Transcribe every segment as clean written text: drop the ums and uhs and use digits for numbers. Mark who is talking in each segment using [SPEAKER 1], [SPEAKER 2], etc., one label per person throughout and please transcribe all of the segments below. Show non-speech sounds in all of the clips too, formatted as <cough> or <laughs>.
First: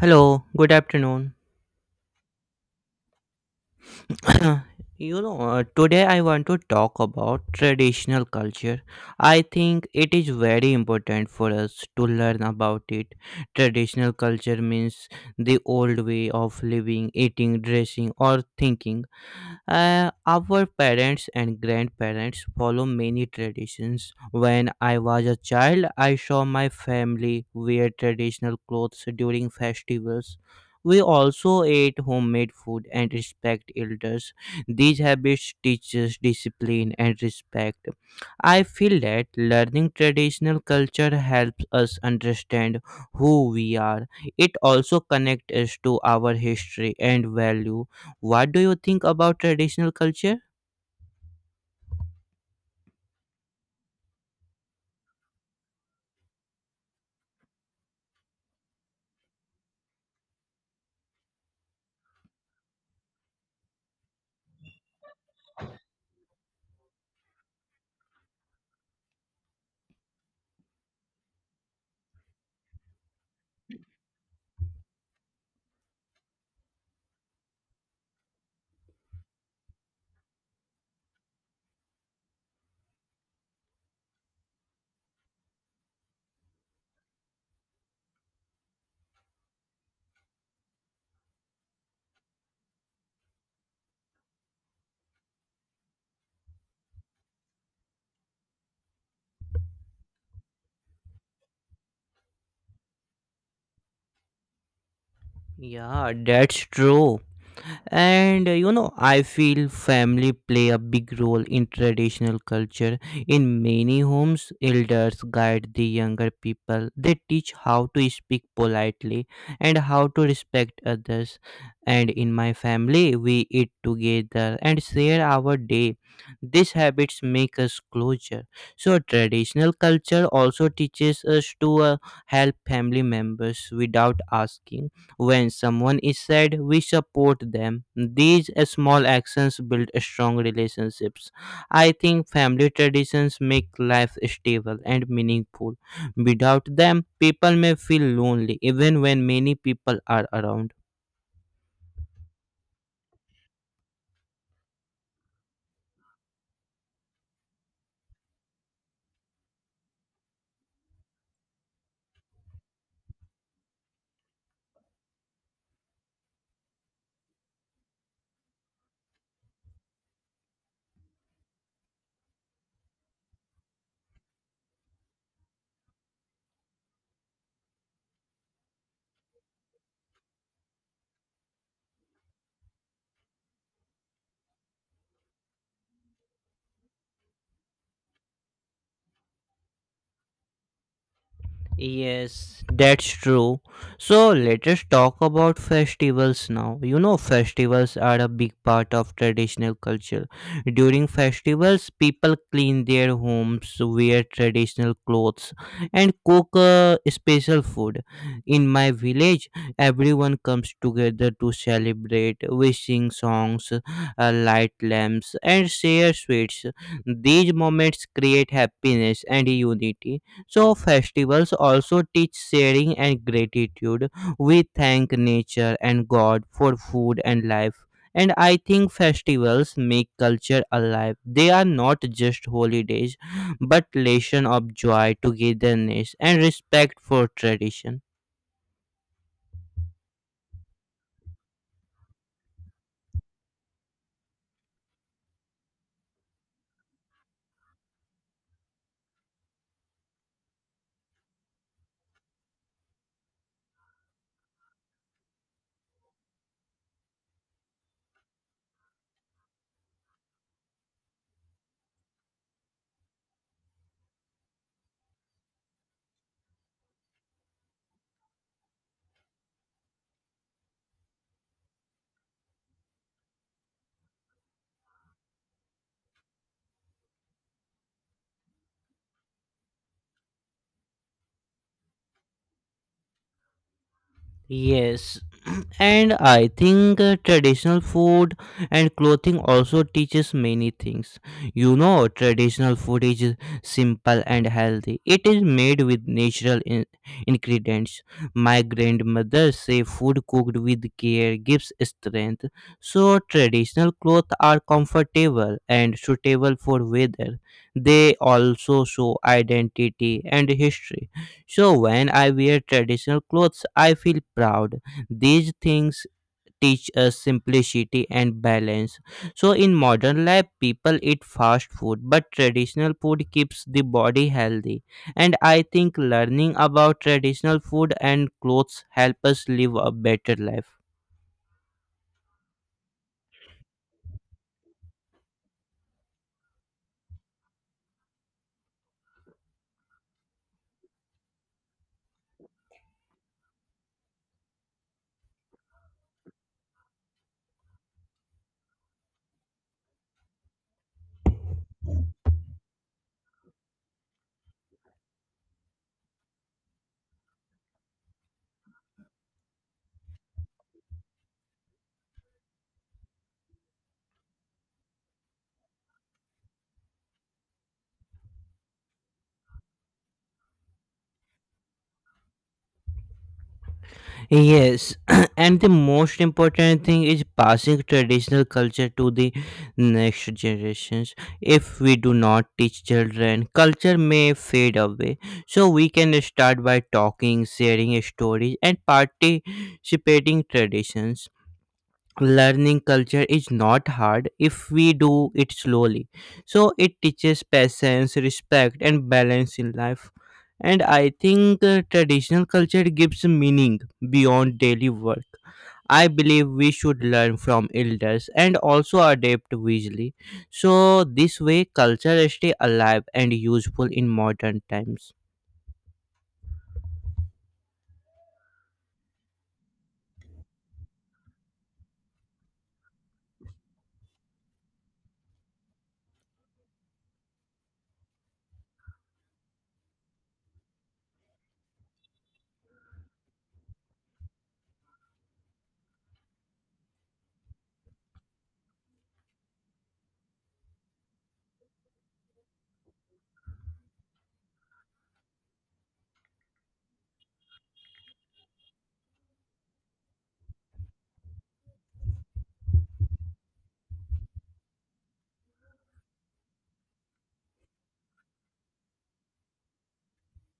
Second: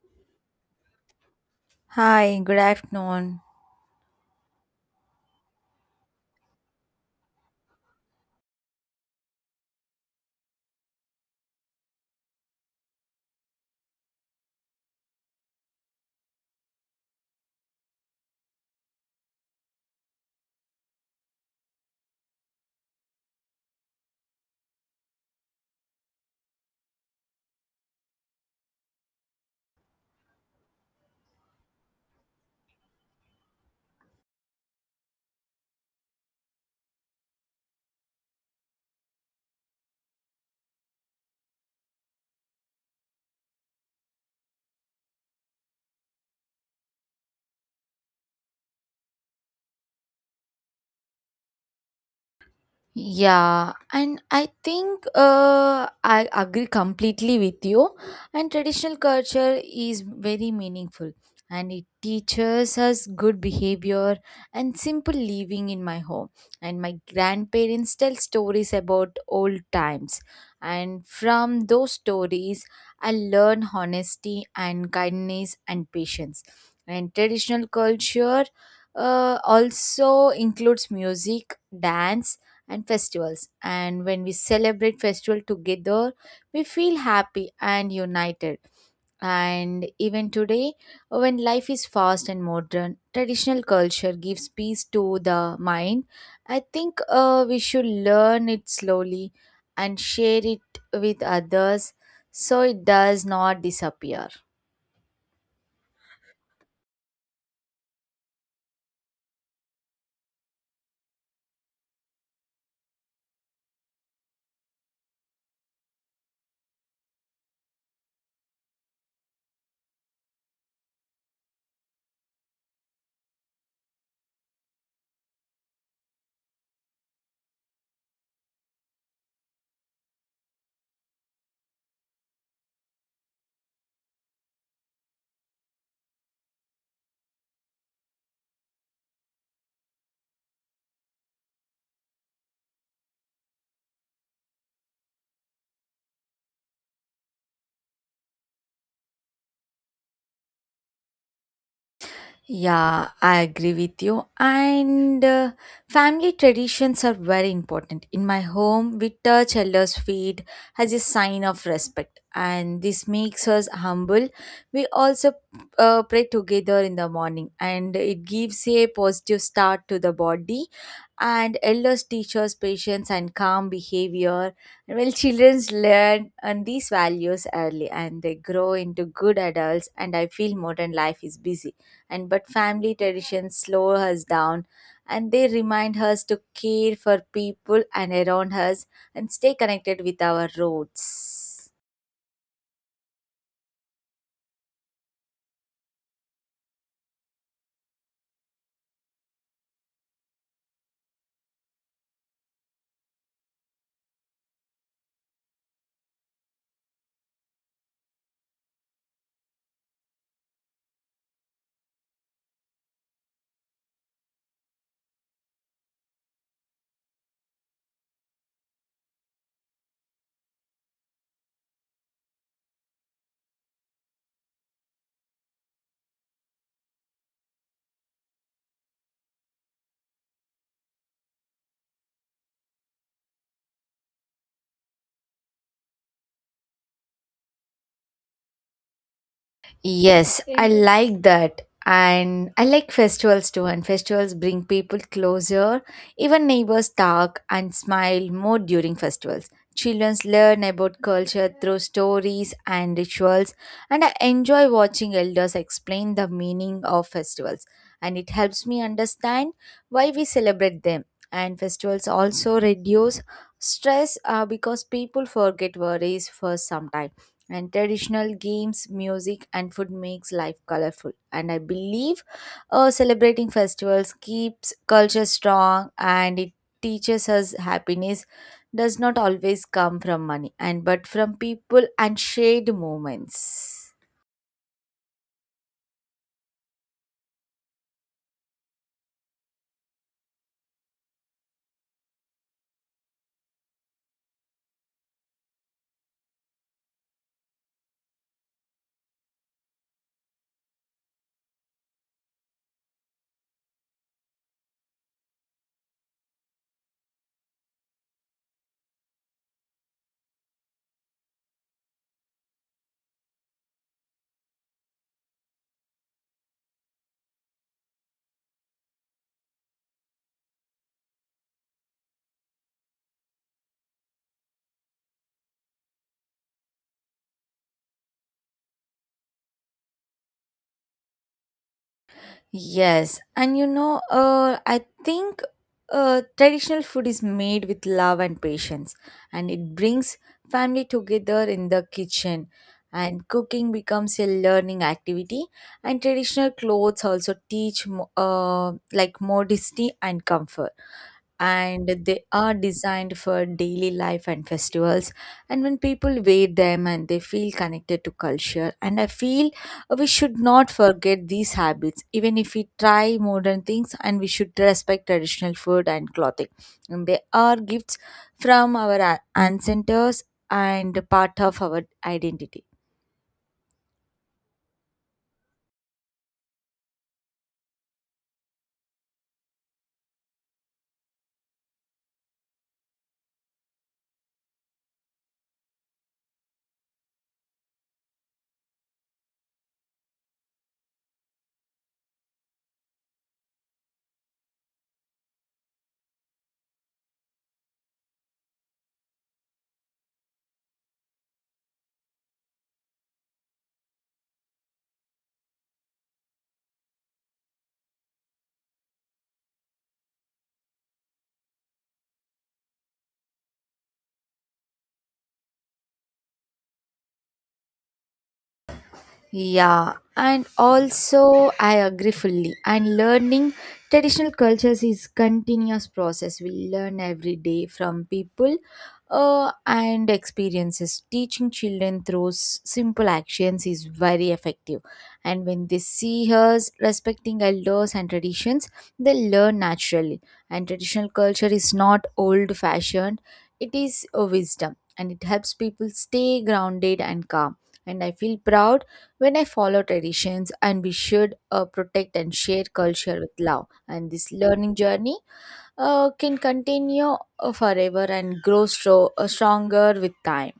[SPEAKER 1] Hello, good afternoon.
[SPEAKER 2] Hi, good afternoon.
[SPEAKER 1] <clears throat> Today I want to talk about traditional culture. I think it is very important for us to learn about it. Traditional culture means the old way of living, eating, dressing, or thinking. Our parents and grandparents follow many traditions. When I was a child, I saw my family wear traditional clothes during festivals. We also ate homemade food and respect elders. These habits teach us discipline and respect. I feel that learning traditional culture helps us understand who we are. It also connects us to our history and value. What do you think about traditional culture?
[SPEAKER 2] Yeah, and I agree completely with you. And traditional culture is very meaningful and it teaches us good behavior and simple living in my home. And my grandparents tell stories about old times, and from those stories, I learn honesty and kindness and patience. And traditional culture also includes music, dance and festivals. And when we celebrate festival together, we feel happy and united. And even today, when life is fast and modern, traditional culture gives peace to the mind. I think we should learn it slowly and share it with others so it does not disappear.
[SPEAKER 1] Yeah, that's true. I feel family play a big role in traditional culture. In many homes, elders guide the younger people. They teach how to speak politely and how to respect others. And in my family, we eat together and share our day. These habits make us closer. So, traditional culture also teaches us to help family members without asking. When someone is sad, we support them. These small actions build strong relationships. I think family traditions make life stable and meaningful. Without them, people may feel lonely even when many people are around.
[SPEAKER 2] Yeah, I agree with you. And Family traditions are very important. In my home, we touch elders' feet as a sign of respect, and this makes us humble. We also pray together in the morning, and it gives a positive start to the body and elders teach us patience and calm behavior well children learn on these values early and they grow into good adults and I feel modern life is busy and but family traditions slow us down and they remind us to care for people and around us and stay connected with our roots.
[SPEAKER 1] Yes, that's true. So let us talk about festivals now. You know, festivals are a big part of traditional culture. During festivals, people clean their homes, wear traditional clothes, and cook special food. In my village, everyone comes together to celebrate. We sing songs, light lamps, and share sweets. These moments create happiness and unity. So, festivals also teach sharing and gratitude. We thank nature and God for food and life. And I think festivals make culture alive. They are not just holidays, but lesson of joy, togetherness, and respect for tradition.
[SPEAKER 2] Yes, I like that. And I like festivals too, and festivals bring people closer. Even neighbors talk and smile more during festivals. Children learn about culture through stories and rituals, and I enjoy watching elders explain the meaning of festivals. And it helps me understand why we celebrate them. And festivals also reduce stress because people forget worries for some time and traditional games music and food makes life colorful and I believe celebrating festivals keeps culture strong and it teaches us happiness does not always come from money and but from people and shared moments.
[SPEAKER 1] Yes. <clears throat> And I think traditional food and clothing also teaches many things. You know, traditional food is simple and healthy. It is made with natural ingredients. My grandmother say food cooked with care gives strength. So traditional clothes are comfortable and suitable for weather. They also show identity and history. So when I wear traditional clothes, I feel proud. These things teach us simplicity and balance. So in modern life, people eat fast food, but traditional food keeps the body healthy. And I think learning about traditional food and clothes help us live a better life.
[SPEAKER 2] Yes, and you know, I think traditional food is made with love and patience, and it brings family together in the kitchen. And cooking becomes a learning activity, and traditional clothes also teach like modesty and comfort and they are designed for daily life and festivals and when people wear them and they feel connected to culture and I feel we should not forget these habits even if we try modern things and we should respect traditional food and clothing and they are gifts from our ancestors and part of our identity.
[SPEAKER 1] Yes. <clears throat> And the most important thing is passing traditional culture to the next generations. If we do not teach children, culture may fade away. So we can start by talking, sharing stories, and participating traditions. Learning culture is not hard if we do it slowly, so it teaches patience, respect, and balance in life. And I think traditional culture gives meaning beyond daily work. I believe we should learn from elders and also adapt wisely. So this way culture stay alive and useful in modern times.
[SPEAKER 2] Yeah, and also I agree fully. And learning traditional cultures is continuous process. We learn every day from people and experiences. Teaching children through simple actions is very effective. And when they see us respecting elders and traditions, they learn naturally. And traditional culture is not old fashioned, it is a wisdom and it helps people stay grounded and calm. And I feel proud when I follow traditions, and we should protect and share culture with love, and this learning journey can continue forever and grow stronger with time.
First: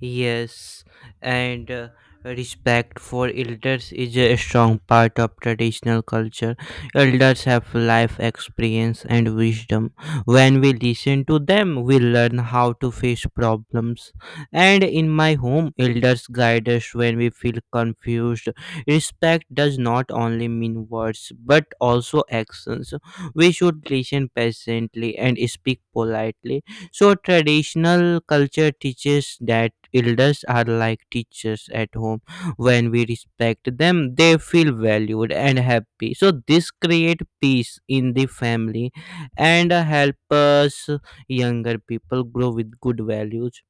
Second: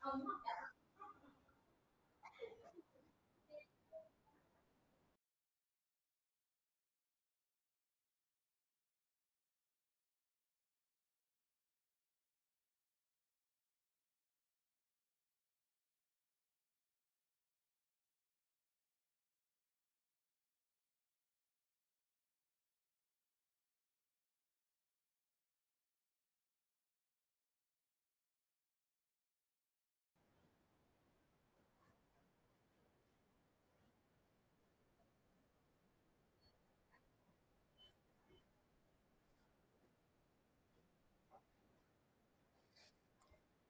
[SPEAKER 1] Yes, and respect for elders is a strong part of traditional culture. Elders have life experience and wisdom. When we listen to them, we learn how to face problems. And in my home, elders guide us when we feel confused. Respect does not only mean words but also actions. We should listen patiently and speak politely. So traditional culture teaches that elders are like teachers at home. When we respect them, they feel valued and happy. So this create peace in the family, and help us younger people grow with good values.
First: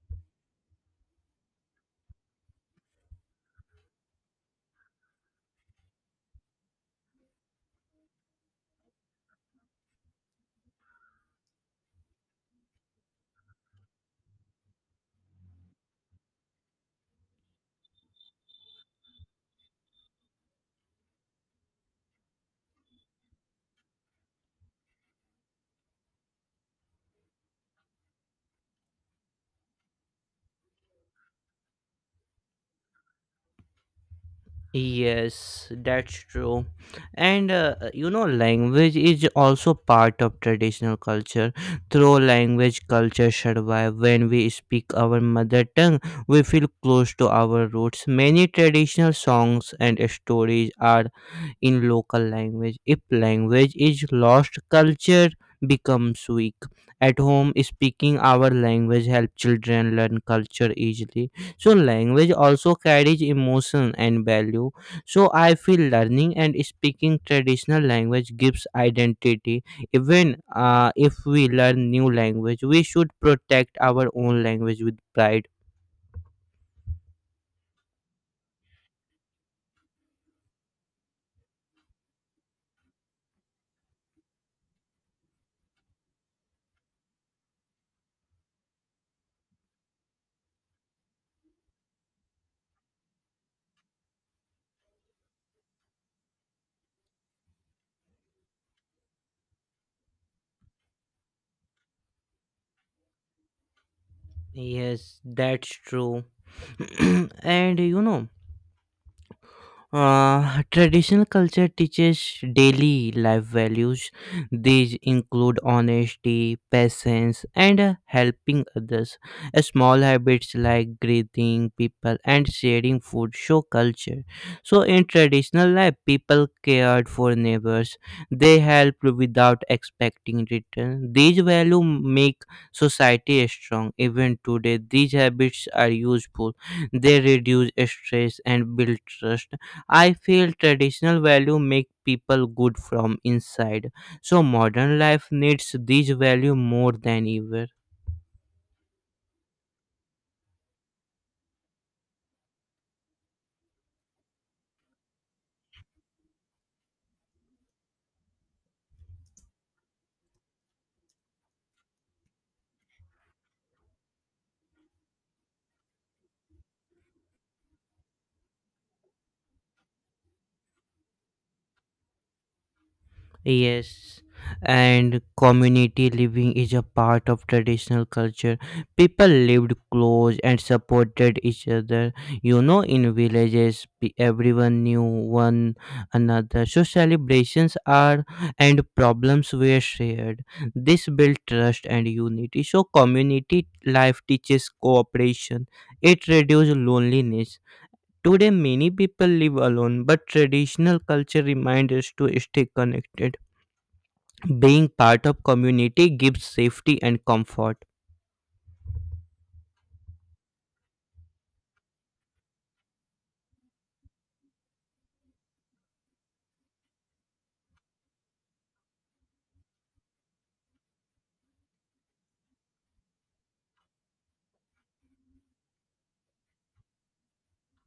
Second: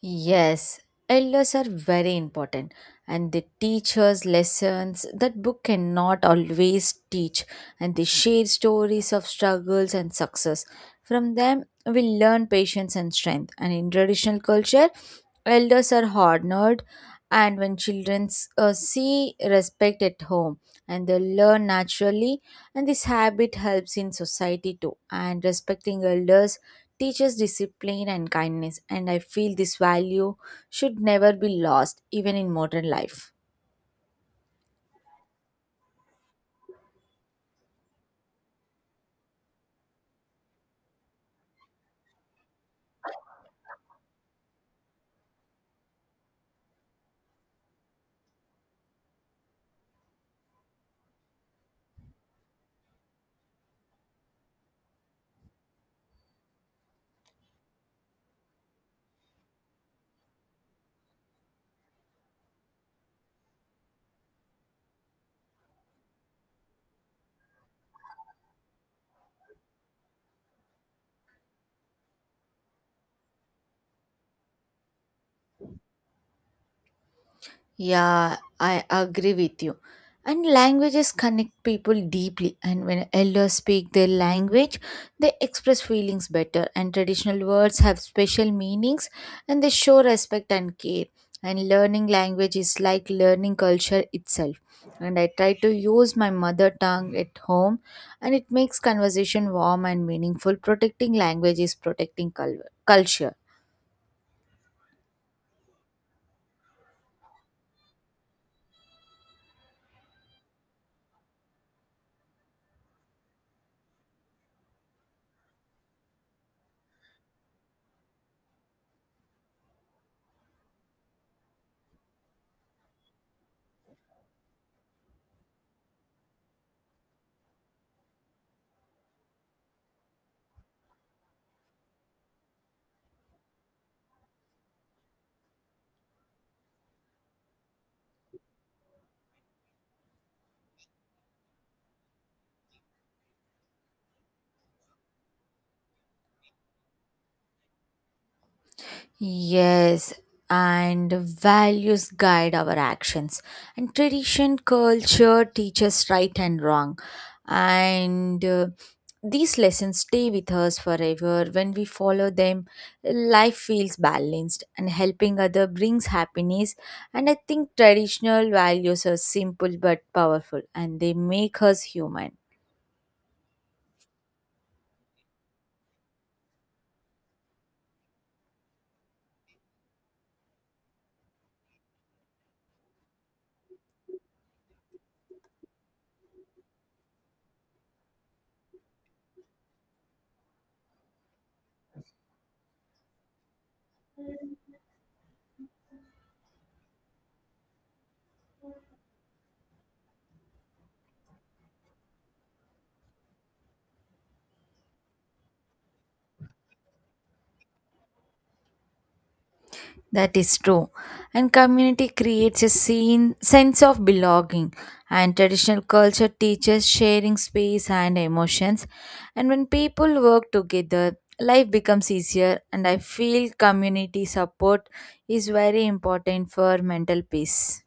[SPEAKER 2] Yes, elders are very important and they teach us lessons that book cannot always teach and they share stories of struggles and success. From them, we learn patience and strength. And in traditional culture, elders are honored and when children see respect at home and they learn naturally and this habit helps in society too and respecting elders teaches discipline and kindness, and I feel this value should never be lost, even in modern life.
[SPEAKER 1] Yes, that's true. And language is also part of traditional culture. Through language, culture survive. When we speak our mother tongue, we feel close to our roots. Many traditional songs and stories are in local language. If language is lost, culture becomes weak. At home, speaking our language helps children learn culture easily. So, language also carries emotion and value. So, I feel learning and speaking traditional language gives identity. Even if we learn new language, we should protect our own language with pride.
[SPEAKER 2] Yeah, I agree with you. And languages connect people deeply. And when elders speak their language, they express feelings better. And traditional words have special meanings and they show respect and care. And learning language is like learning culture itself. And I try to use my mother tongue at home, and it makes conversation warm and meaningful. Protecting language is protecting culture.
[SPEAKER 1] Yes, that's true. <clears throat> And traditional culture teaches daily life values. These include honesty, patience, and helping others. Small habits like greeting people and sharing food show culture. So, in traditional life, people cared for neighbors. They helped without expecting return. These values make society strong. Even today, these habits are useful. They reduce stress and build trust. I feel traditional value make people good from inside. So modern life needs these value more than ever.
[SPEAKER 2] Yes, and values guide our actions. And tradition, culture teaches right and wrong. And These lessons stay with us forever. When we follow them, life feels balanced and helping other brings happiness. And I think traditional values are simple but powerful and they make us human.
[SPEAKER 1] Yes, and community living is a part of traditional culture. People lived close and supported each other. You know, in villages, everyone knew one another. So, celebrations are and problems were shared. This built trust and unity. So, community life teaches cooperation, it reduces loneliness. Today, many people live alone, but traditional culture reminds us to stay connected. Being part of community gives safety and comfort.
[SPEAKER 2] That is true. And community creates a scene, sense of belonging. And traditional culture teaches sharing space and emotions. And when people work together, life becomes easier. And I feel community support is very important for mental peace.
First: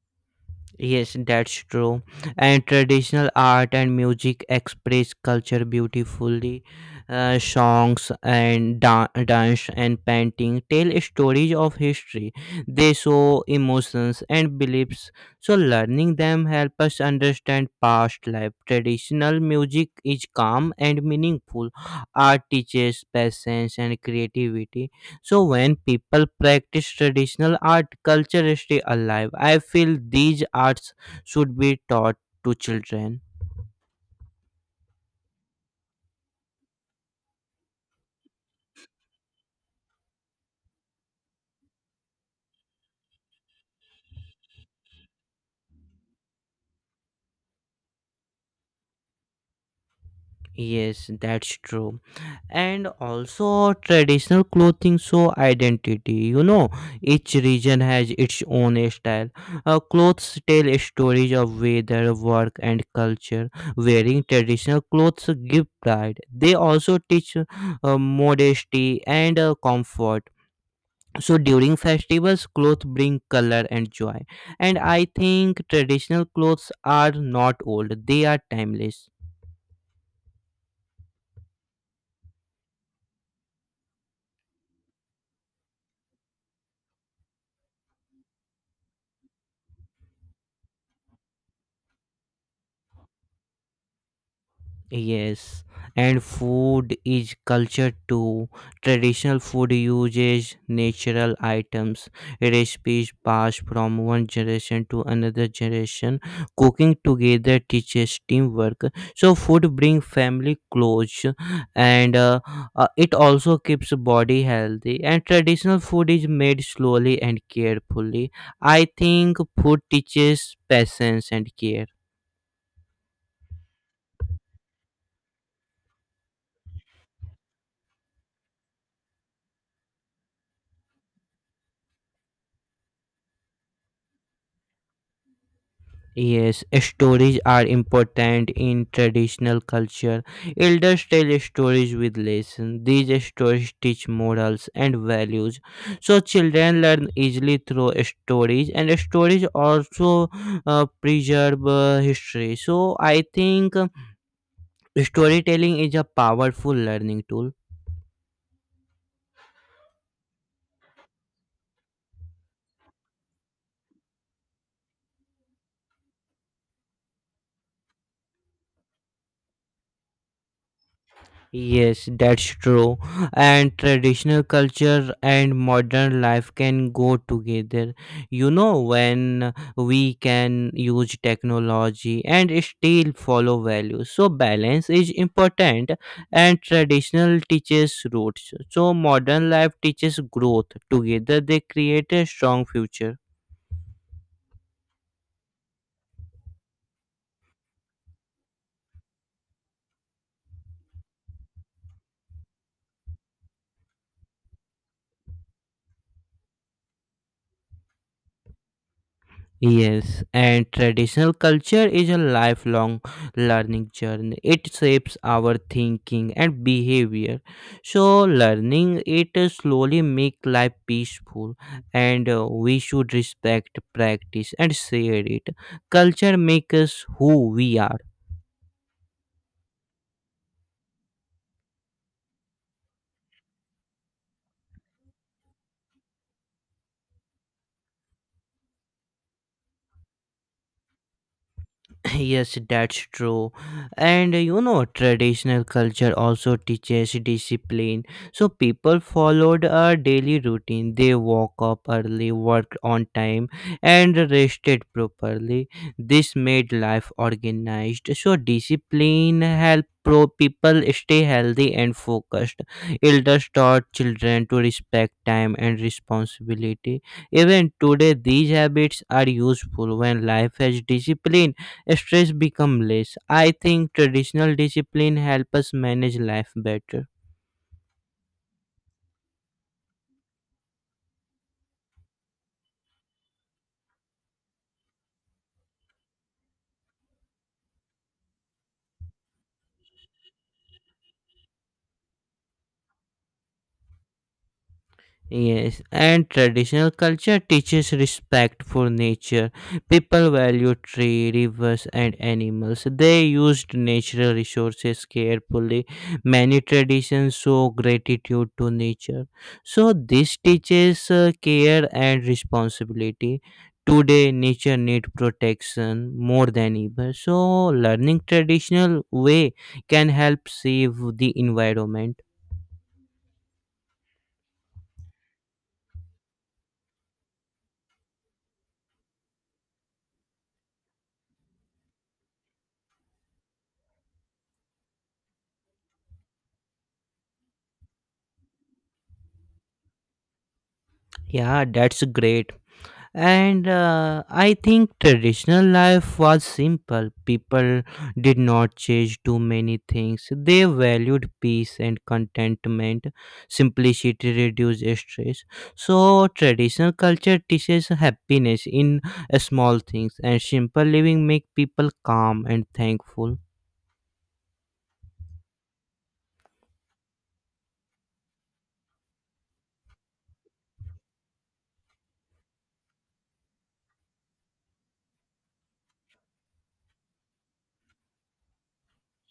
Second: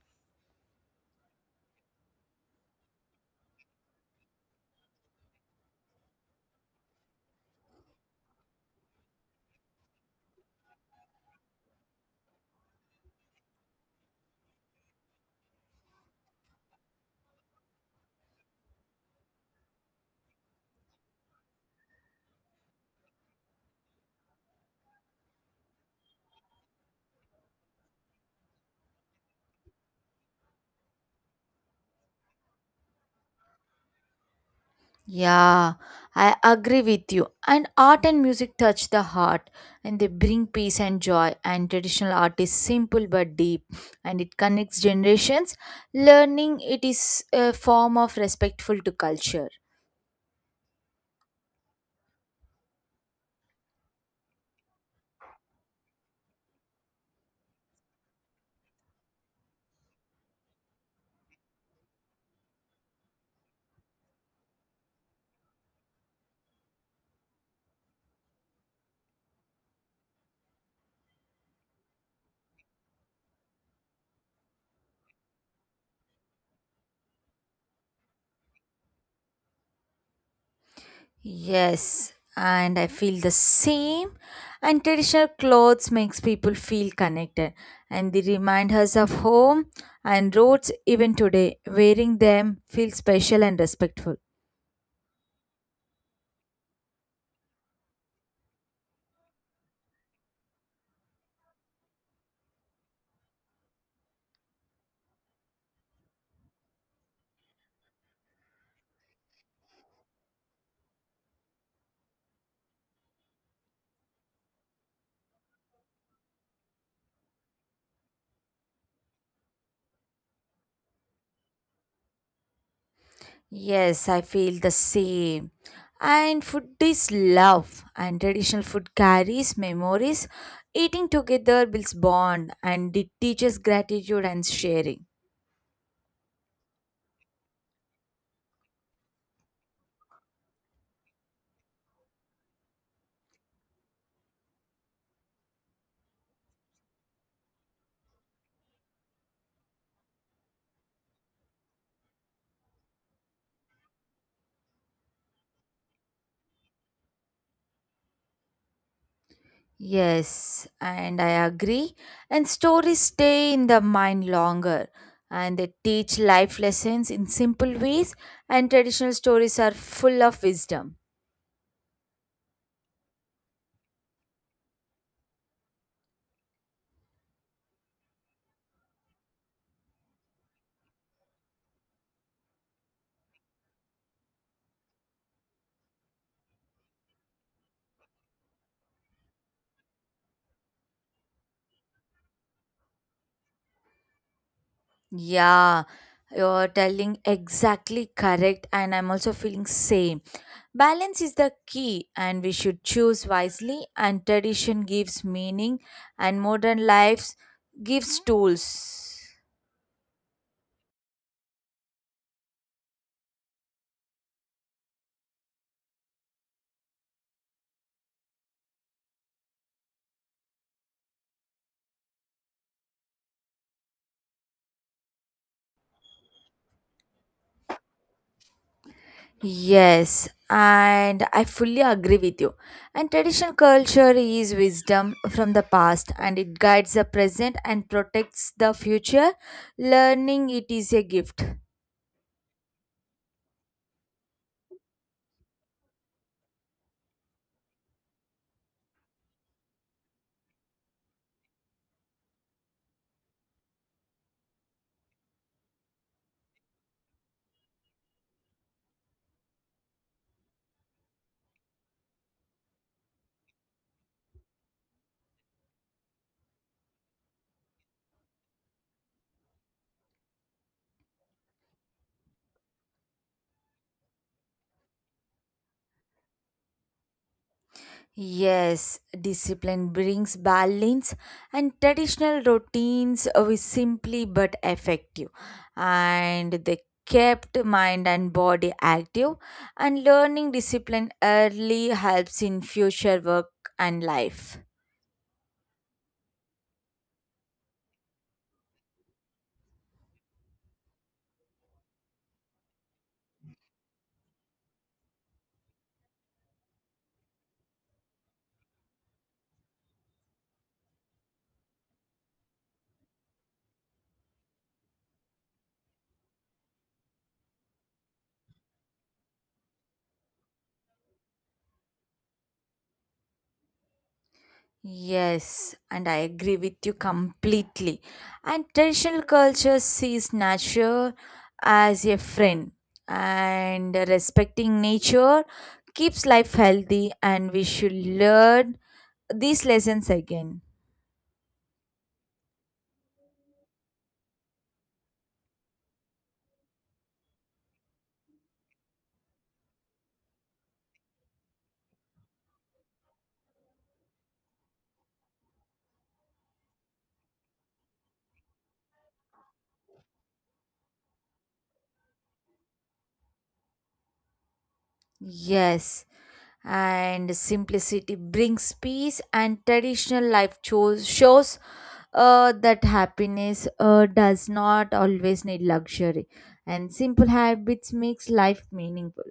[SPEAKER 1] Yes, that's true. And traditional art and music express culture beautifully. Songs and dance and painting tell stories of history. They show emotions and beliefs. So learning them help us understand past life. Traditional music is calm and meaningful. Art teaches patience and creativity. So when people practice traditional art, culture stay alive. I feel these arts should be taught to children.
[SPEAKER 2] Yeah, I agree with you. And art and music touch the heart and they bring peace and joy. And traditional art is simple but deep and it connects generations. Learning it is a form of respectful to culture.
[SPEAKER 1] Yes, that's true. And also traditional clothing show identity. You know, each region has its own style. Clothes tell stories of weather, work and culture. Wearing traditional clothes give pride. They also teach modesty and comfort. So during festivals clothes bring color and joy. And I think traditional clothes are not old, they are timeless.
[SPEAKER 2] Yes, and I feel the same. And traditional clothes makes people feel connected and they remind us of home and roads even today. Wearing them feels special and respectful.
[SPEAKER 1] Yes, and food is culture too. Traditional food uses natural items, recipes passed from one generation to another generation. Cooking together teaches teamwork. So food brings family close, and it also keeps body healthy. And traditional food is made slowly and carefully. I think food teaches patience and care.
[SPEAKER 2] Yes, I feel the same. And food is love, and traditional food carries memories. Eating together builds bond and it teaches gratitude and sharing.
[SPEAKER 1] Yes, stories are important in traditional culture. Elders tell stories with lessons. These stories teach morals and values. So children learn easily through stories, and stories also preserve history. So I think storytelling is a powerful learning tool.
[SPEAKER 2] Yes, and I agree. And stories stay in the mind longer and they teach life lessons in simple ways, and traditional stories are full of wisdom.
[SPEAKER 1] Yes, that's true. And traditional culture and modern life can go together. You know, when we can use technology and still follow values. So, balance is important, and traditional teaches roots. So, modern life teaches growth. Together, they create a strong future.
[SPEAKER 2] Yeah, you're telling exactly correct, and I'm also feeling same. Balance is the key, and we should choose wisely. And tradition gives meaning, and modern lives gives tools.
[SPEAKER 1] Yes, and traditional culture is a lifelong learning journey. It shapes our thinking and behavior. So, learning it slowly make life peaceful, and we should respect, practice, and share it. Culture makes us who we are.
[SPEAKER 2] Yes, and I fully agree with you. And traditional culture is wisdom from the past, and it guides the present and protects the future. Learning it is a gift.
[SPEAKER 1] <laughs> Yes, that's true. And traditional culture also teaches discipline. So people followed a daily routine. They woke up early, worked on time, and rested properly. This made life organized. So discipline helped pro people stay healthy and focused. Elders taught children to respect time and responsibility. Even today, these habits are useful. When life has discipline, stress become less. I think traditional discipline help us manage life better.
[SPEAKER 2] Yes, discipline brings balance, and traditional routines were simply but effective, and they kept mind and body active. And learning discipline early helps in future work and life.
[SPEAKER 1] Yes, and traditional culture teaches respect for nature. People value tree, rivers, and animals. They used natural resources carefully. Many traditions show gratitude to nature. So, this teaches care and responsibility. Today, nature needs protection more than ever. So, learning traditional way can help save the environment.
[SPEAKER 2] Yes, and I agree with you completely. And traditional culture sees nature as a friend, and respecting nature keeps life healthy, and we should learn these lessons again.
[SPEAKER 1] Yeah, that's great. And I think traditional life was simple. People did not chase too many things, they valued peace and contentment. Simplicity reduced stress. So traditional culture teaches happiness in small things, and simple living make people calm and thankful.
[SPEAKER 2] Yes, and simplicity brings peace, and traditional life shows that happiness does not always need luxury, and simple habits makes life meaningful.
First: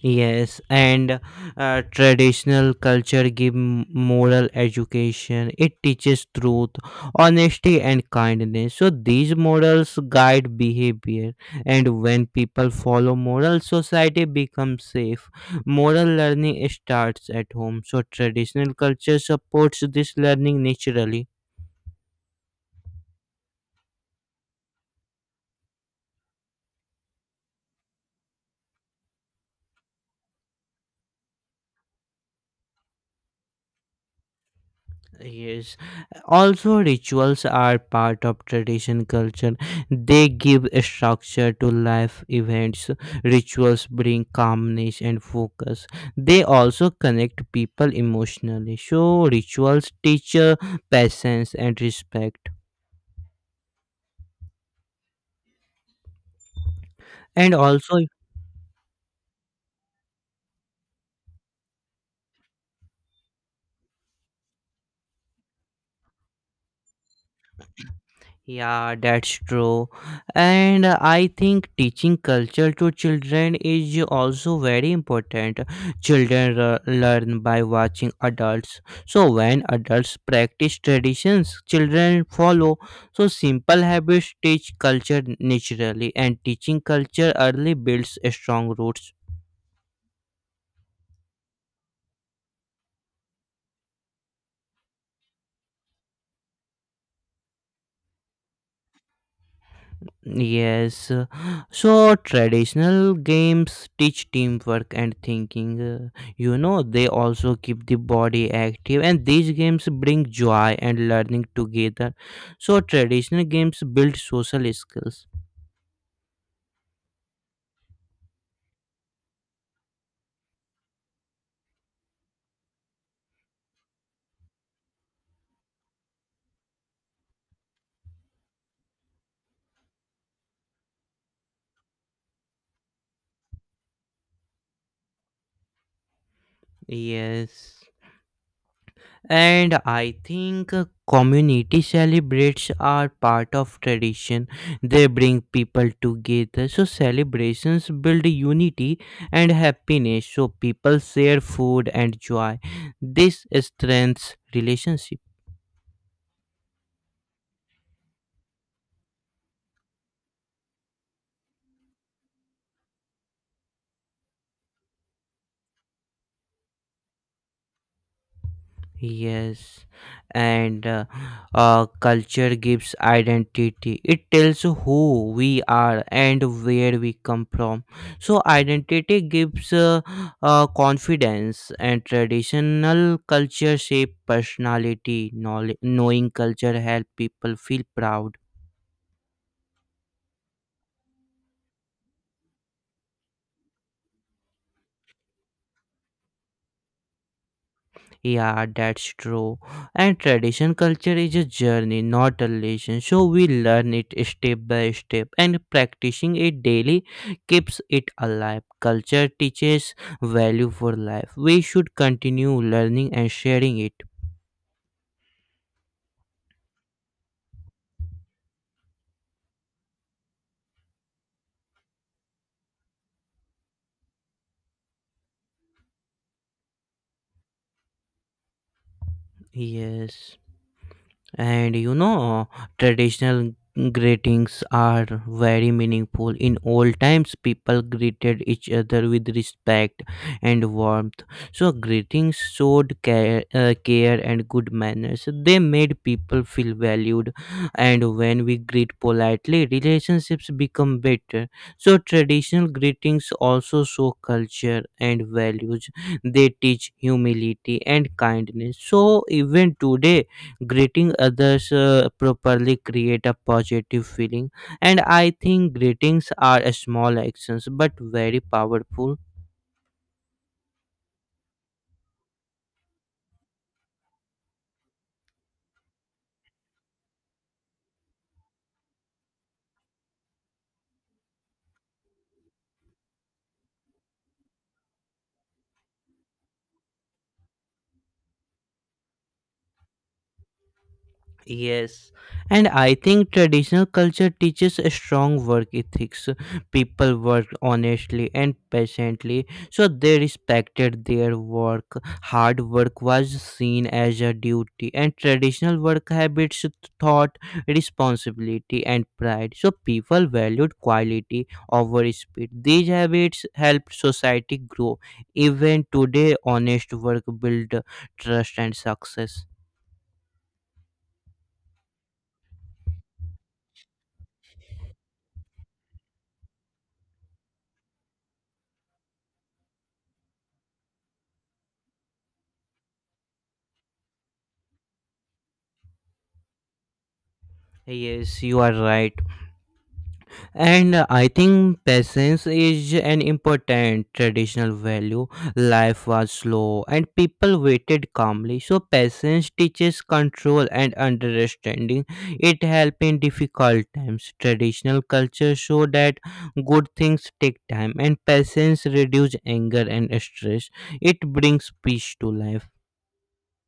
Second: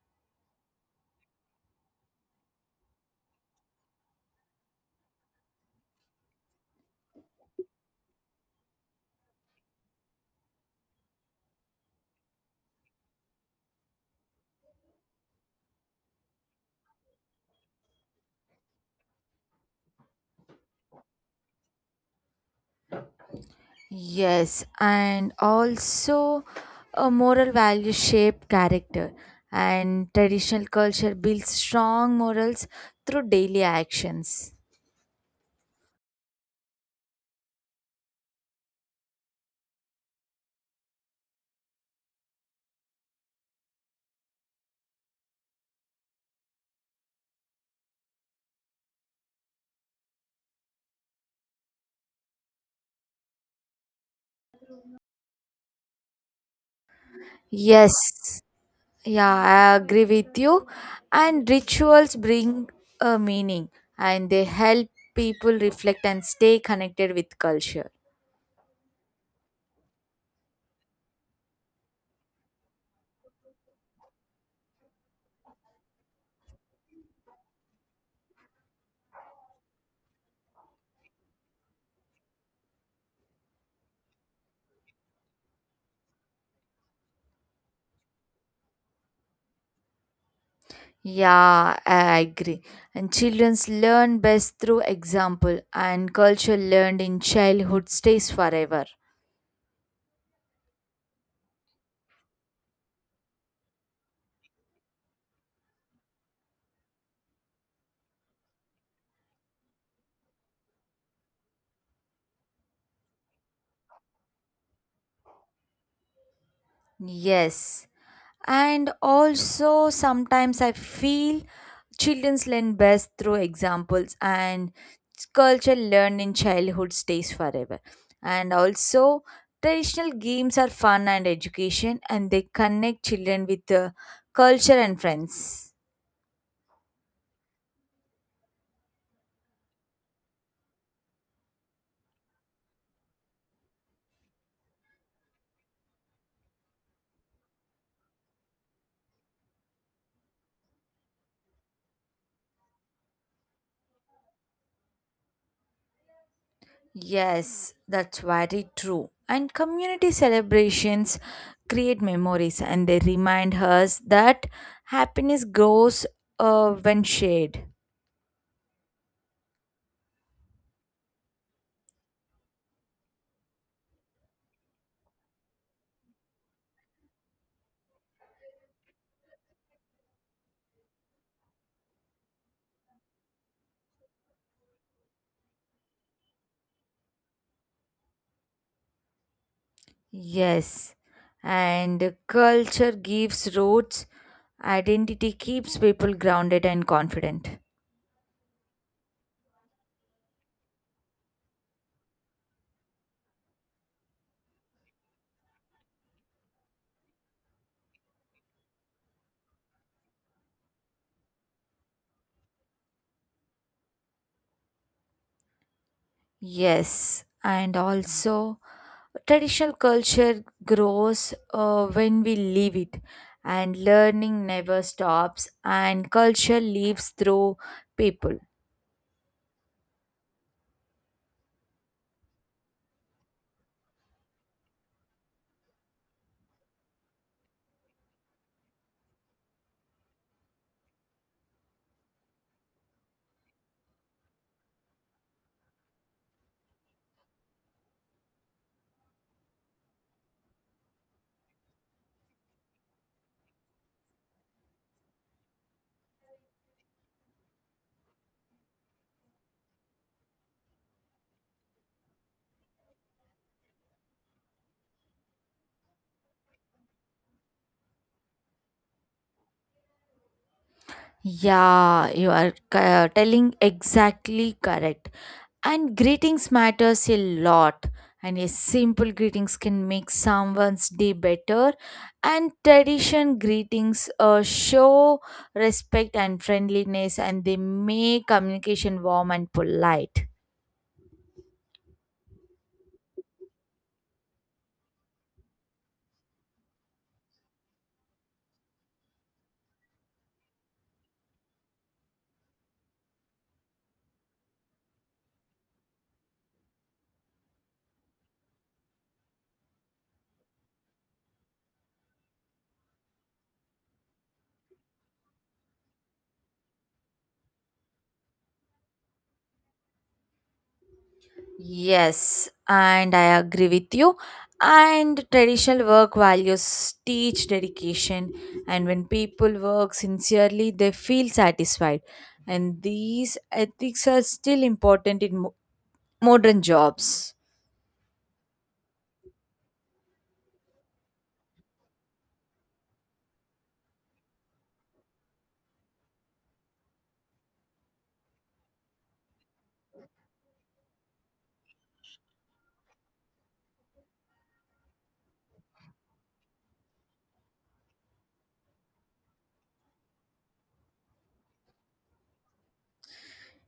[SPEAKER 1] Yes, and traditional culture give moral education. It teaches truth, honesty, and kindness. So these morals guide behavior, and when people follow moral, society becomes safe. Moral learning starts at home. So traditional culture supports this learning naturally.
[SPEAKER 2] Yes, and also a moral value shape character and traditional culture builds strong morals through daily actions.
[SPEAKER 1] Yes. Also, rituals are part of tradition culture. They give a structure to life events. Rituals bring calmness and focus. They also connect people emotionally. So, rituals teach patience and respect. And
[SPEAKER 2] Yes,
[SPEAKER 1] also,
[SPEAKER 2] yeah, I agree with you. And rituals bring a meaning and they help people reflect and stay connected with culture.
[SPEAKER 1] yeah, that's true. And I think teaching culture to children is also very important. Children learn by watching adults. So, when adults practice traditions, children follow. So, simple habits teach culture naturally, and teaching culture early builds strong roots.
[SPEAKER 2] Yeah, I agree. And childrens learn best through example and culture learned in childhood stays forever.
[SPEAKER 1] Yes. So traditional games teach teamwork and thinking. You know, they also keep the body active, and these games bring joy and learning together. So, traditional games build social skills.
[SPEAKER 2] Yes. And also, sometimes I feel children learn best through examples, and culture learned in childhood stays forever. And also, traditional games are fun and education, and they connect children with culture and friends.
[SPEAKER 1] Yes. And I think community celebrates are part of tradition. They bring people together. So celebrations build unity and happiness. So people share food and joy. This strengthens relationship.
[SPEAKER 2] Yes, that's very true. And community celebrations create memories, and they remind us that happiness grows when shared.
[SPEAKER 1] Yes, and culture gives identity. It tells who we are and where we come from. So, identity gives confidence, and traditional culture shape personality. Knowledge, knowing culture help people feel proud.
[SPEAKER 2] Yes, and culture gives roots, identity keeps people grounded and confident.
[SPEAKER 1] Yeah, that's true. And tradition culture is a journey, not a lesson. So we learn it step by step, and practicing it daily keeps it alive. Culture teaches value for life. We should continue learning and sharing it.
[SPEAKER 2] Yes, and also traditional culture grows when we leave it, and learning never stops, and culture lives through people.
[SPEAKER 1] Yes. And traditional greetings are very meaningful. In old times, people greeted each other with respect and warmth. So greetings showed care, care and good manners. They made people feel valued, and when we greet politely, relationships become better. So traditional greetings also show culture and values. They teach humility and kindness, so even today, greeting others properly create a positive feeling. And I think greetings are small actions but very powerful.
[SPEAKER 2] Yeah, you are telling exactly correct. And greetings matters a lot. And a simple greetings can make someone's day better. And tradition greetings show respect and friendliness, and they make communication warm and polite.
[SPEAKER 1] Yes, and I think traditional culture teaches a strong work ethics. People worked honestly and patiently, so they respected their work. Hard work was seen as a duty, and traditional work habits taught responsibility and pride. So people valued quality over speed. These habits helped society grow. Even today, honest work build trust and success.
[SPEAKER 2] Yes, and I agree with you. And traditional work values teach dedication, and when people work sincerely, they feel satisfied. And these ethics are still important in modern jobs.
[SPEAKER 1] Yes, you are right. And I think patience is an important traditional value. Life was slow and people waited calmly, so patience teaches control and understanding. It helps in difficult times. Traditional culture show that good things take time, and patience reduce anger and stress. It brings peace to life.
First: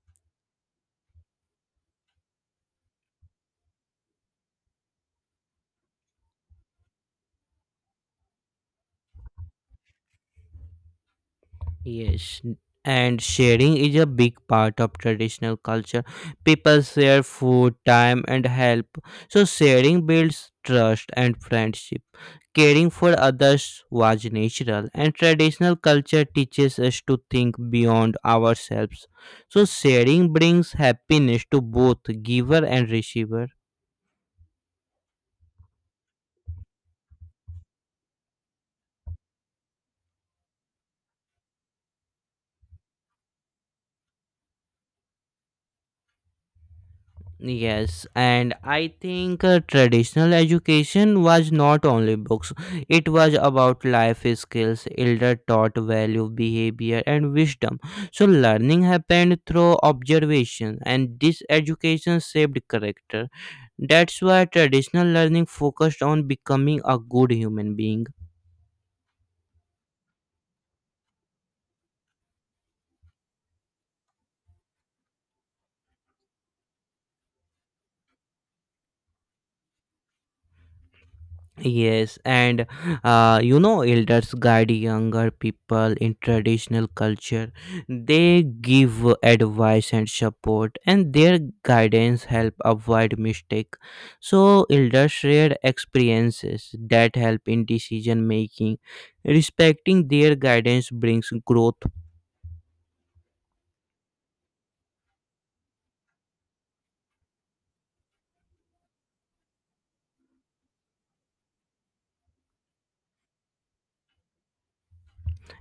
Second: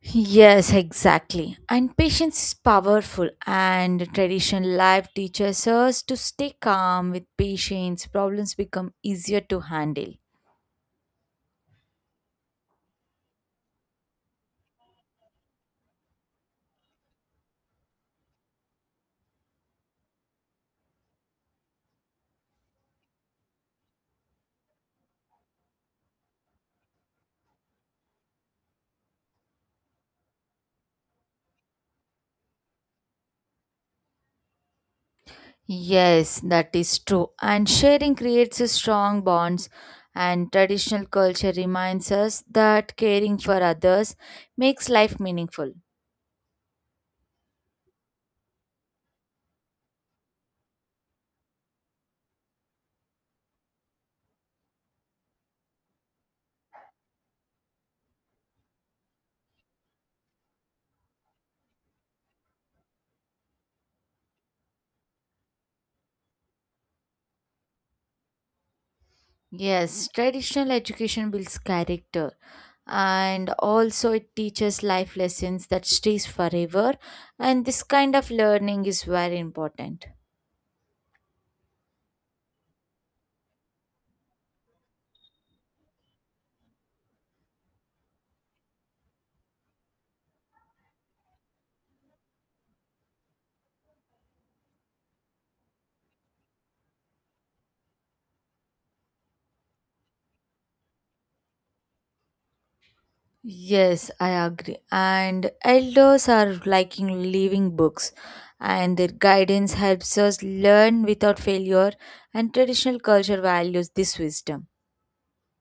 [SPEAKER 2] Yes, exactly. And patience is powerful, and traditional life teaches us to stay calm with patience, problems become easier to handle.
[SPEAKER 1] Yes, and sharing is a big part of traditional culture. People share food, time, and help. So, sharing builds trust and friendship. Caring for others was natural, and traditional culture teaches us to think beyond ourselves. So, sharing brings happiness to both giver and receiver.
[SPEAKER 2] Yes, that is true. And sharing creates a strong bonds. And traditional culture reminds us that caring for others makes life meaningful.
[SPEAKER 1] Yes, and I think traditional education was not only books, it was about life skills. Elder taught value, behavior, and wisdom. So, learning happened through observation, and this education shaped character. That's why traditional learning focused on becoming a good human being.
[SPEAKER 2] Yes, traditional education builds character and also it teaches life lessons that stays forever and this kind of learning is very important.
[SPEAKER 1] Yes, and elders guide younger people in traditional culture. They give advice and support, and their guidance help avoid mistake. So, elders share experiences that help in decision making. Respecting their guidance brings growth.
[SPEAKER 2] Yes, I agree. And elders are liking living books, and their guidance helps us learn without failure, and traditional culture values this wisdom.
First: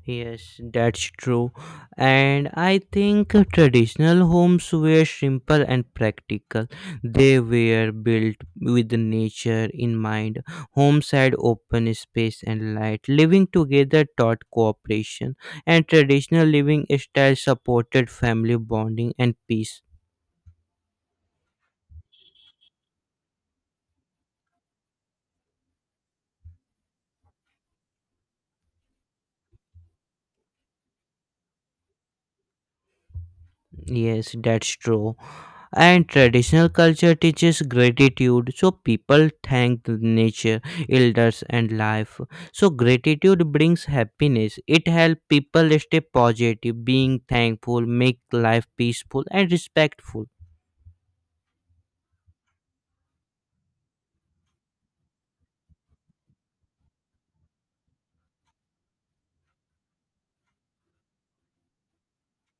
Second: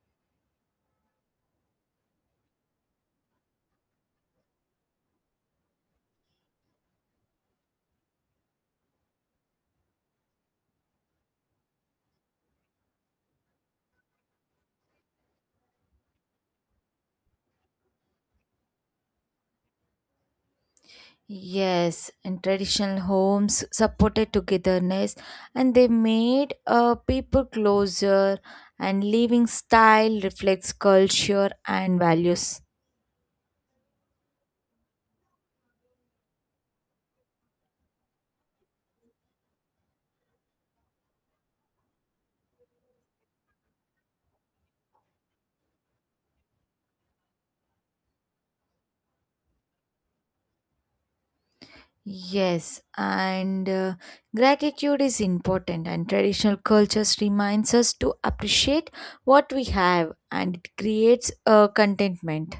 [SPEAKER 1] Yes, that's true. And I think traditional homes were simple and practical. They were built with nature in mind. Homes had open space and light. Living together taught cooperation, and traditional living style supported family bonding and peace.
[SPEAKER 2] Yes, in traditional homes supported togetherness and they made people closer and living style reflects culture and values.
[SPEAKER 1] Yes, that's true. And traditional culture teaches gratitude, so people thank the nature, elders, and life. So, gratitude brings happiness. It helps people stay positive, being thankful, make life peaceful and respectful.
[SPEAKER 2] Yes, and gratitude is important, and traditional cultures reminds us to appreciate what we have, and it creates a contentment.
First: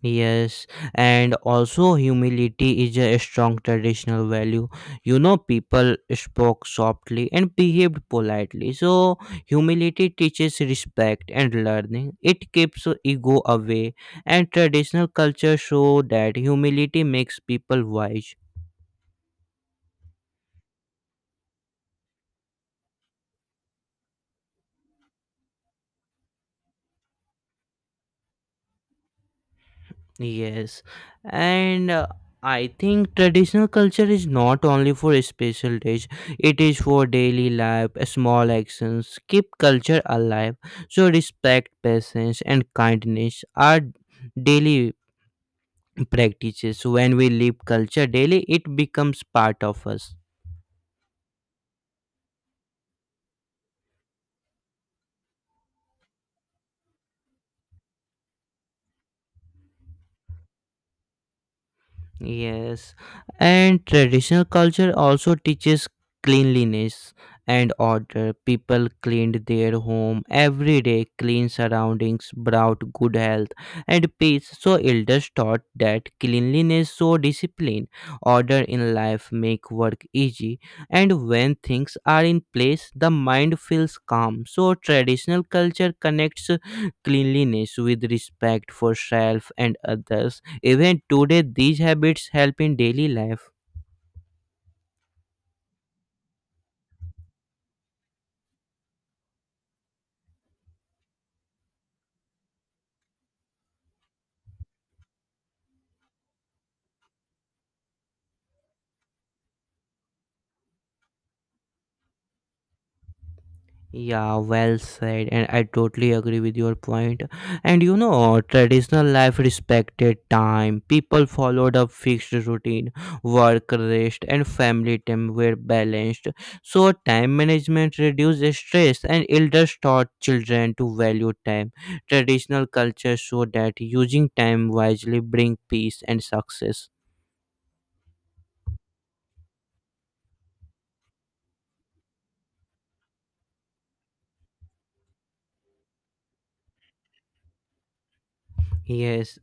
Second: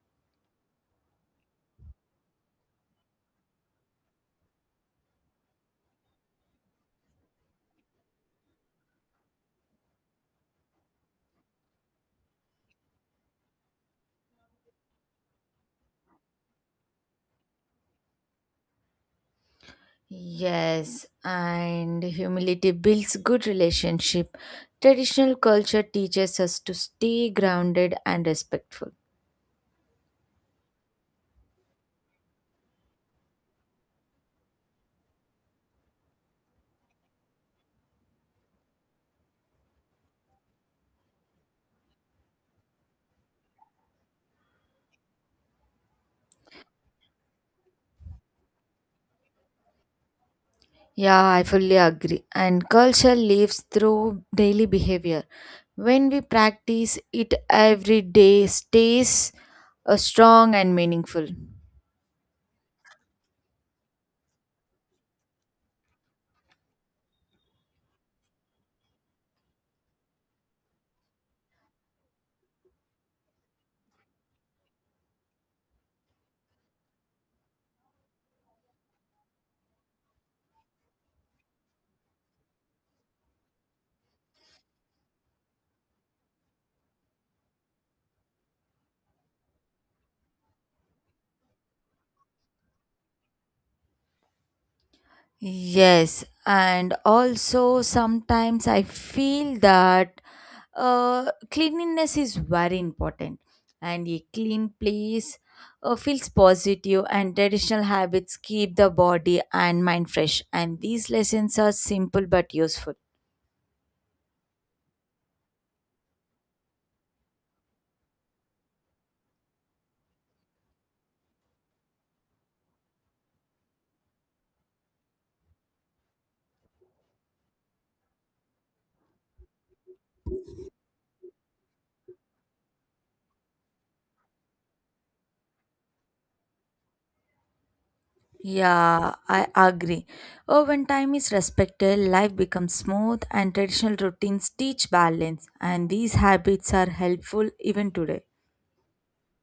[SPEAKER 1] Yes, and also humility is a strong traditional value. You know, people spoke softly and behaved politely. So, humility teaches respect and learning. It keeps ego away, and traditional culture show that humility makes people wise.
[SPEAKER 2] Yes, and humility builds good relationship. Traditional culture teaches us to stay grounded and respectful.
[SPEAKER 1] Yes, and I think traditional culture is not only for special days, it is for daily life. Small actions keep culture alive. So, respect, patience, and kindness are daily practices. When we live culture daily, it becomes part of us.
[SPEAKER 2] Yeah, I fully agree. And culture lives through daily behavior. When we practice it every day, stays strong and meaningful.
[SPEAKER 1] Yes, and traditional culture also teaches cleanliness and order. People cleaned their home every day, clean surroundings brought good health and peace. So, elders taught that cleanliness, so discipline, order in life make work easy, and when things are in place, the mind feels calm. So, traditional culture connects cleanliness with respect for self and others. Even today, these habits help in daily life.
[SPEAKER 2] Yes, and also sometimes I feel that cleanliness is very important, and a clean place feels positive, and traditional habits keep the body and mind fresh. And these lessons are simple but useful.
[SPEAKER 1] Yeah, well said, and I totally agree with your point. And you know, traditional life respected time. People followed a fixed routine, work, rest, and family time were balanced. So, time management reduced stress, and elders taught children to value time. Traditional culture showed that using time wisely bring peace and success.
[SPEAKER 2] Yeah, I agree. Oh, when time is respected, life becomes smooth and traditional routines teach balance, and these habits are helpful even today.
[SPEAKER 1] Yes,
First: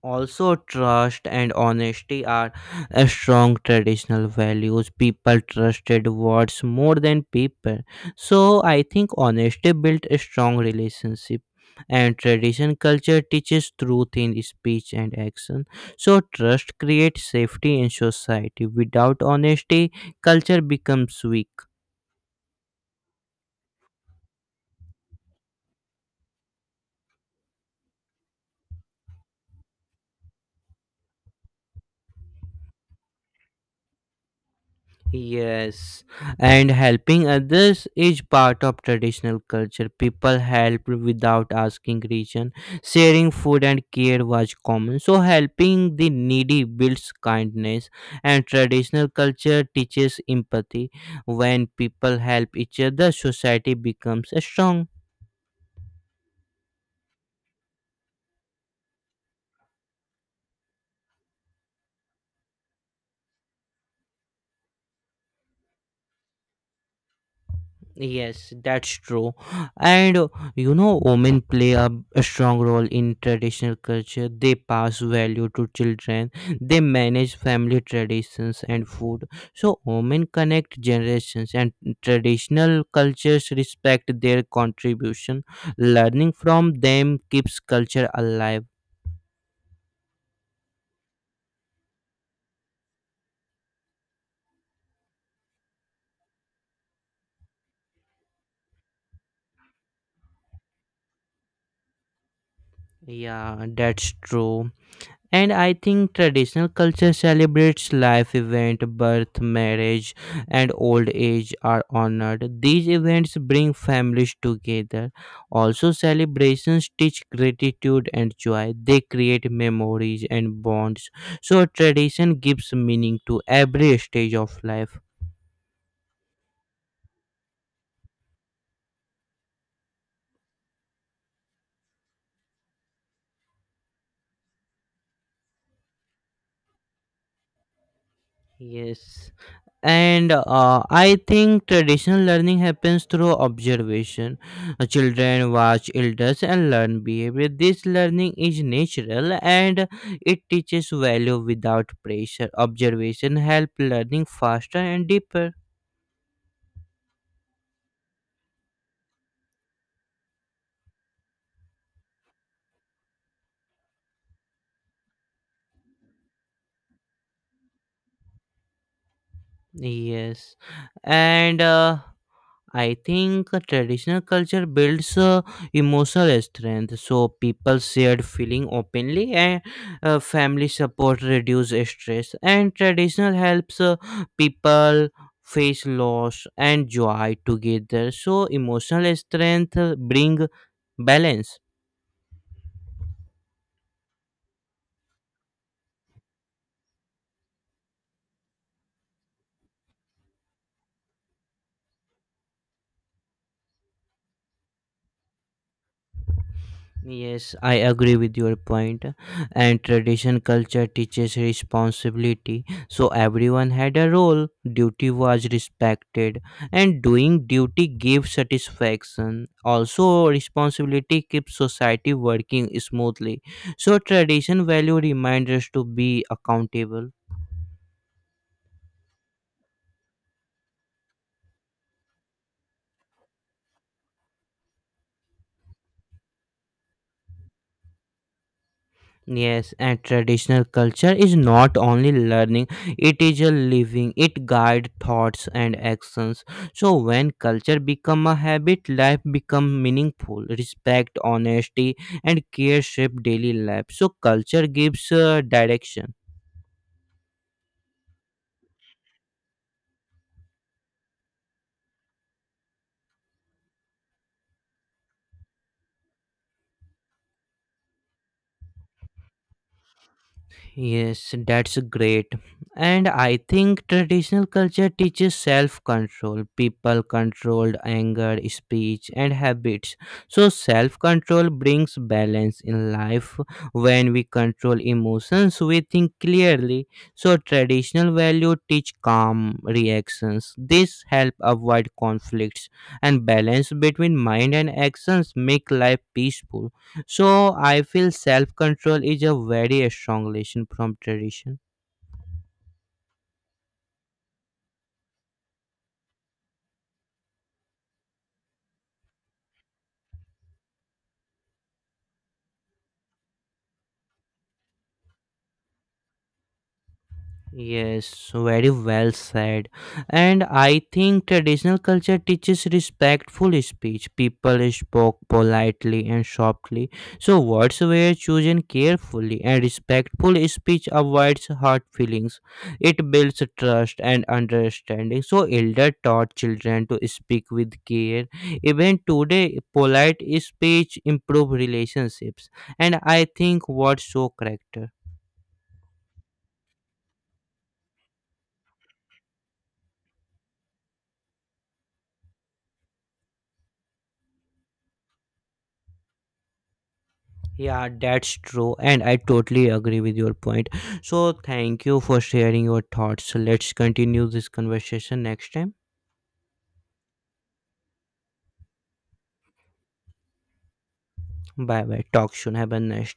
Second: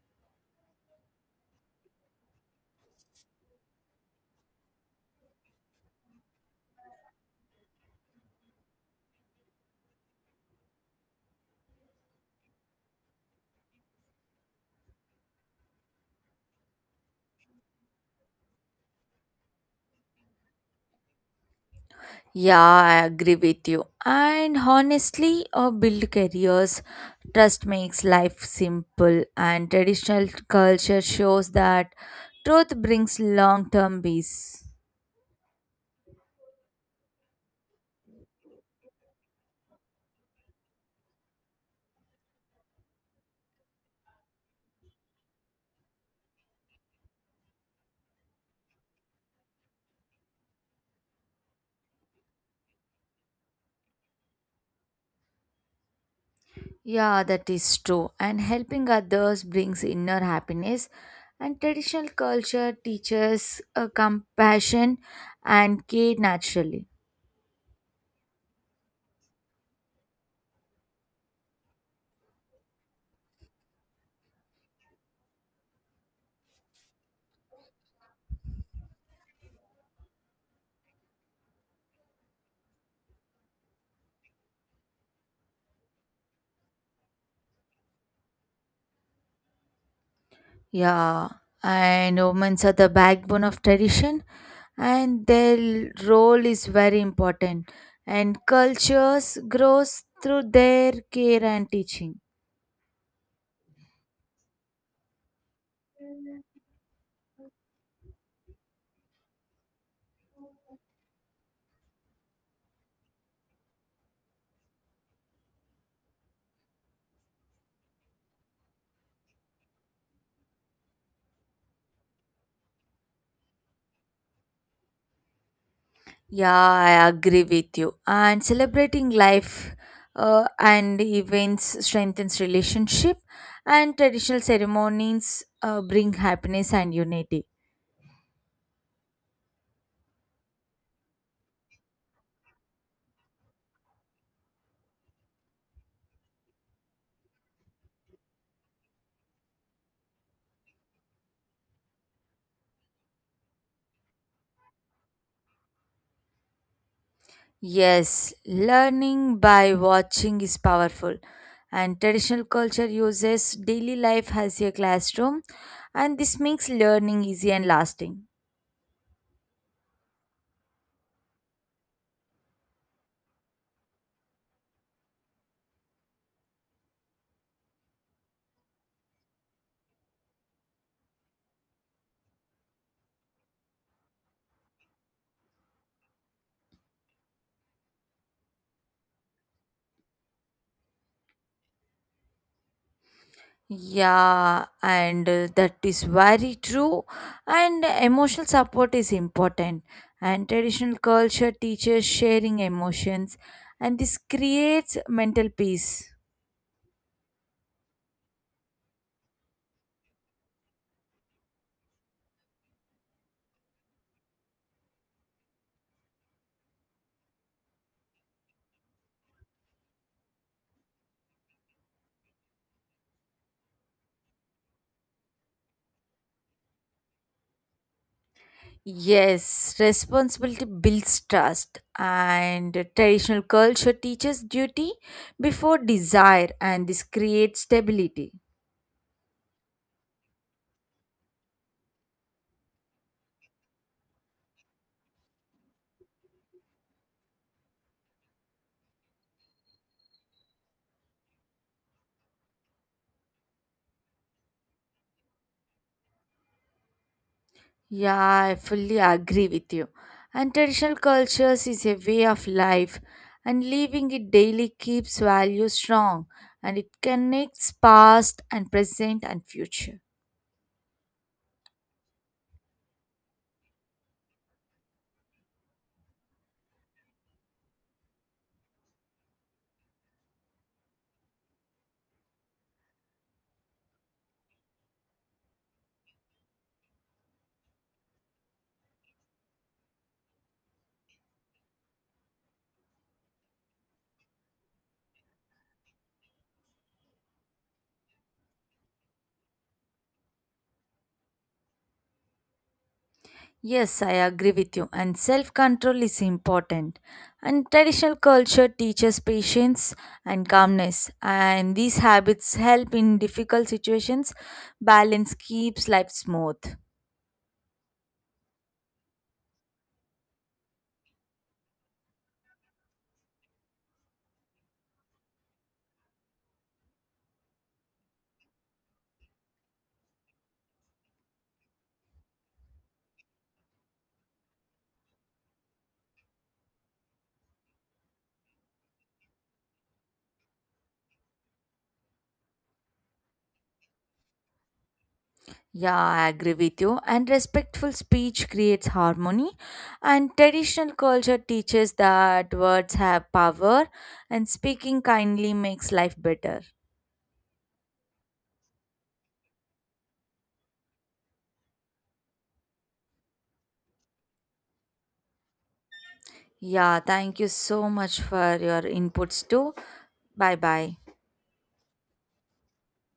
[SPEAKER 1] also, trust and honesty are strong traditional values. People trusted words more than people. So, I think honesty built a strong relationship. And tradition culture teaches truth in speech and action. So, trust creates safety in society. Without honesty, culture becomes weak.
[SPEAKER 2] Yeah, I agree with you. And honestly, build careers. Trust makes life simple, and traditional culture shows that truth brings long term peace.
[SPEAKER 1] Yes, and helping others is part of traditional culture. People helped without asking reason. Sharing food and care was common. So, helping the needy builds kindness, and traditional culture teaches empathy. When people help each other, society becomes strong.
[SPEAKER 2] Yeah, that is true. And helping others brings inner happiness. And traditional culture teaches compassion and care naturally.
[SPEAKER 1] Yes, that's true. And women play a strong role in traditional culture. They pass value to children. They manage family traditions and food. So, women connect generations, and traditional cultures respect their contribution. Learning from them keeps culture alive.
[SPEAKER 2] Yeah, and women are the backbone of tradition, and their role is very important. And cultures grows through their care and teaching.
[SPEAKER 1] Yeah, that's true. And I think traditional culture celebrates life event, birth, marriage, and old age are honored. These events bring families together. Also, celebrations teach gratitude and joy. They create memories and bonds. So, tradition gives meaning to every stage of life.
[SPEAKER 2] Yeah, I agree with you. And celebrating life and events strengthens relationship, and traditional ceremonies bring happiness and unity.
[SPEAKER 1] Yes. And I think traditional learning happens through observation. Children watch elders and learn behavior. This learning is natural and it teaches value without pressure. Observation help learning faster and deeper.
[SPEAKER 2] Yes, learning by watching is powerful, and traditional culture uses daily life as a classroom, and this makes learning easy and lasting.
[SPEAKER 1] Yes, and I think a traditional culture builds emotional strength, so people shared feeling openly, and family support reduce stress. And traditional helps people face loss and joy together. So emotional strength bring balance.
[SPEAKER 2] Yeah, and that is very true. And emotional support is important. And traditional culture teaches sharing emotions, and this creates mental peace.
[SPEAKER 1] Yes, I agree with your point. And tradition culture teaches responsibility. So everyone had a role, duty was respected, and doing duty gives satisfaction. Also, responsibility keeps society working smoothly. So, tradition value reminds us to be accountable.
[SPEAKER 2] Yes, responsibility builds trust, and traditional culture teaches duty before desire, and this creates stability.
[SPEAKER 1] Yes, and traditional culture is not only learning, it is a living, it guide thoughts and actions. So when culture become a habit, life become meaningful. Respect, honesty and care shape daily life. So culture gives direction.
[SPEAKER 2] Yeah, I fully agree with you. And traditional cultures is a way of life, and living it daily keeps values strong and it connects past and present and future.
[SPEAKER 1] Yes, that's great. And I think traditional culture teaches self control. People controlled anger, speech, and habits. So, self control brings balance in life. When we control emotions, we think clearly. So, traditional value teach calm reactions. This help avoid conflicts and balance between mind and actions make life peaceful. So I feel self control is a very strong lesson from tradition.
[SPEAKER 2] Yes, I agree with you. And self control is important. And traditional culture teaches patience and calmness. And these habits help in difficult situations. Balance keeps life smooth.
[SPEAKER 1] Yes, very well said. And I think traditional culture teaches respectful speech. People spoke politely and softly, so words were chosen carefully, and respectful speech avoids hurt feelings. It builds trust and understanding. So, elder taught children to speak with care. Even today, polite speech improve relationships, and I think words show character.
[SPEAKER 2] Yeah, I agree with you. And respectful speech creates harmony. And traditional culture teaches that words have power and speaking kindly makes life better.
[SPEAKER 1] Yeah, that's true, and I totally agree with your point. So, thank you for sharing your thoughts. So, let's continue this conversation next time.
[SPEAKER 2] Yeah, thank you so much for your inputs too. Bye bye.
[SPEAKER 1] Bye bye. Talk soon. Have a nice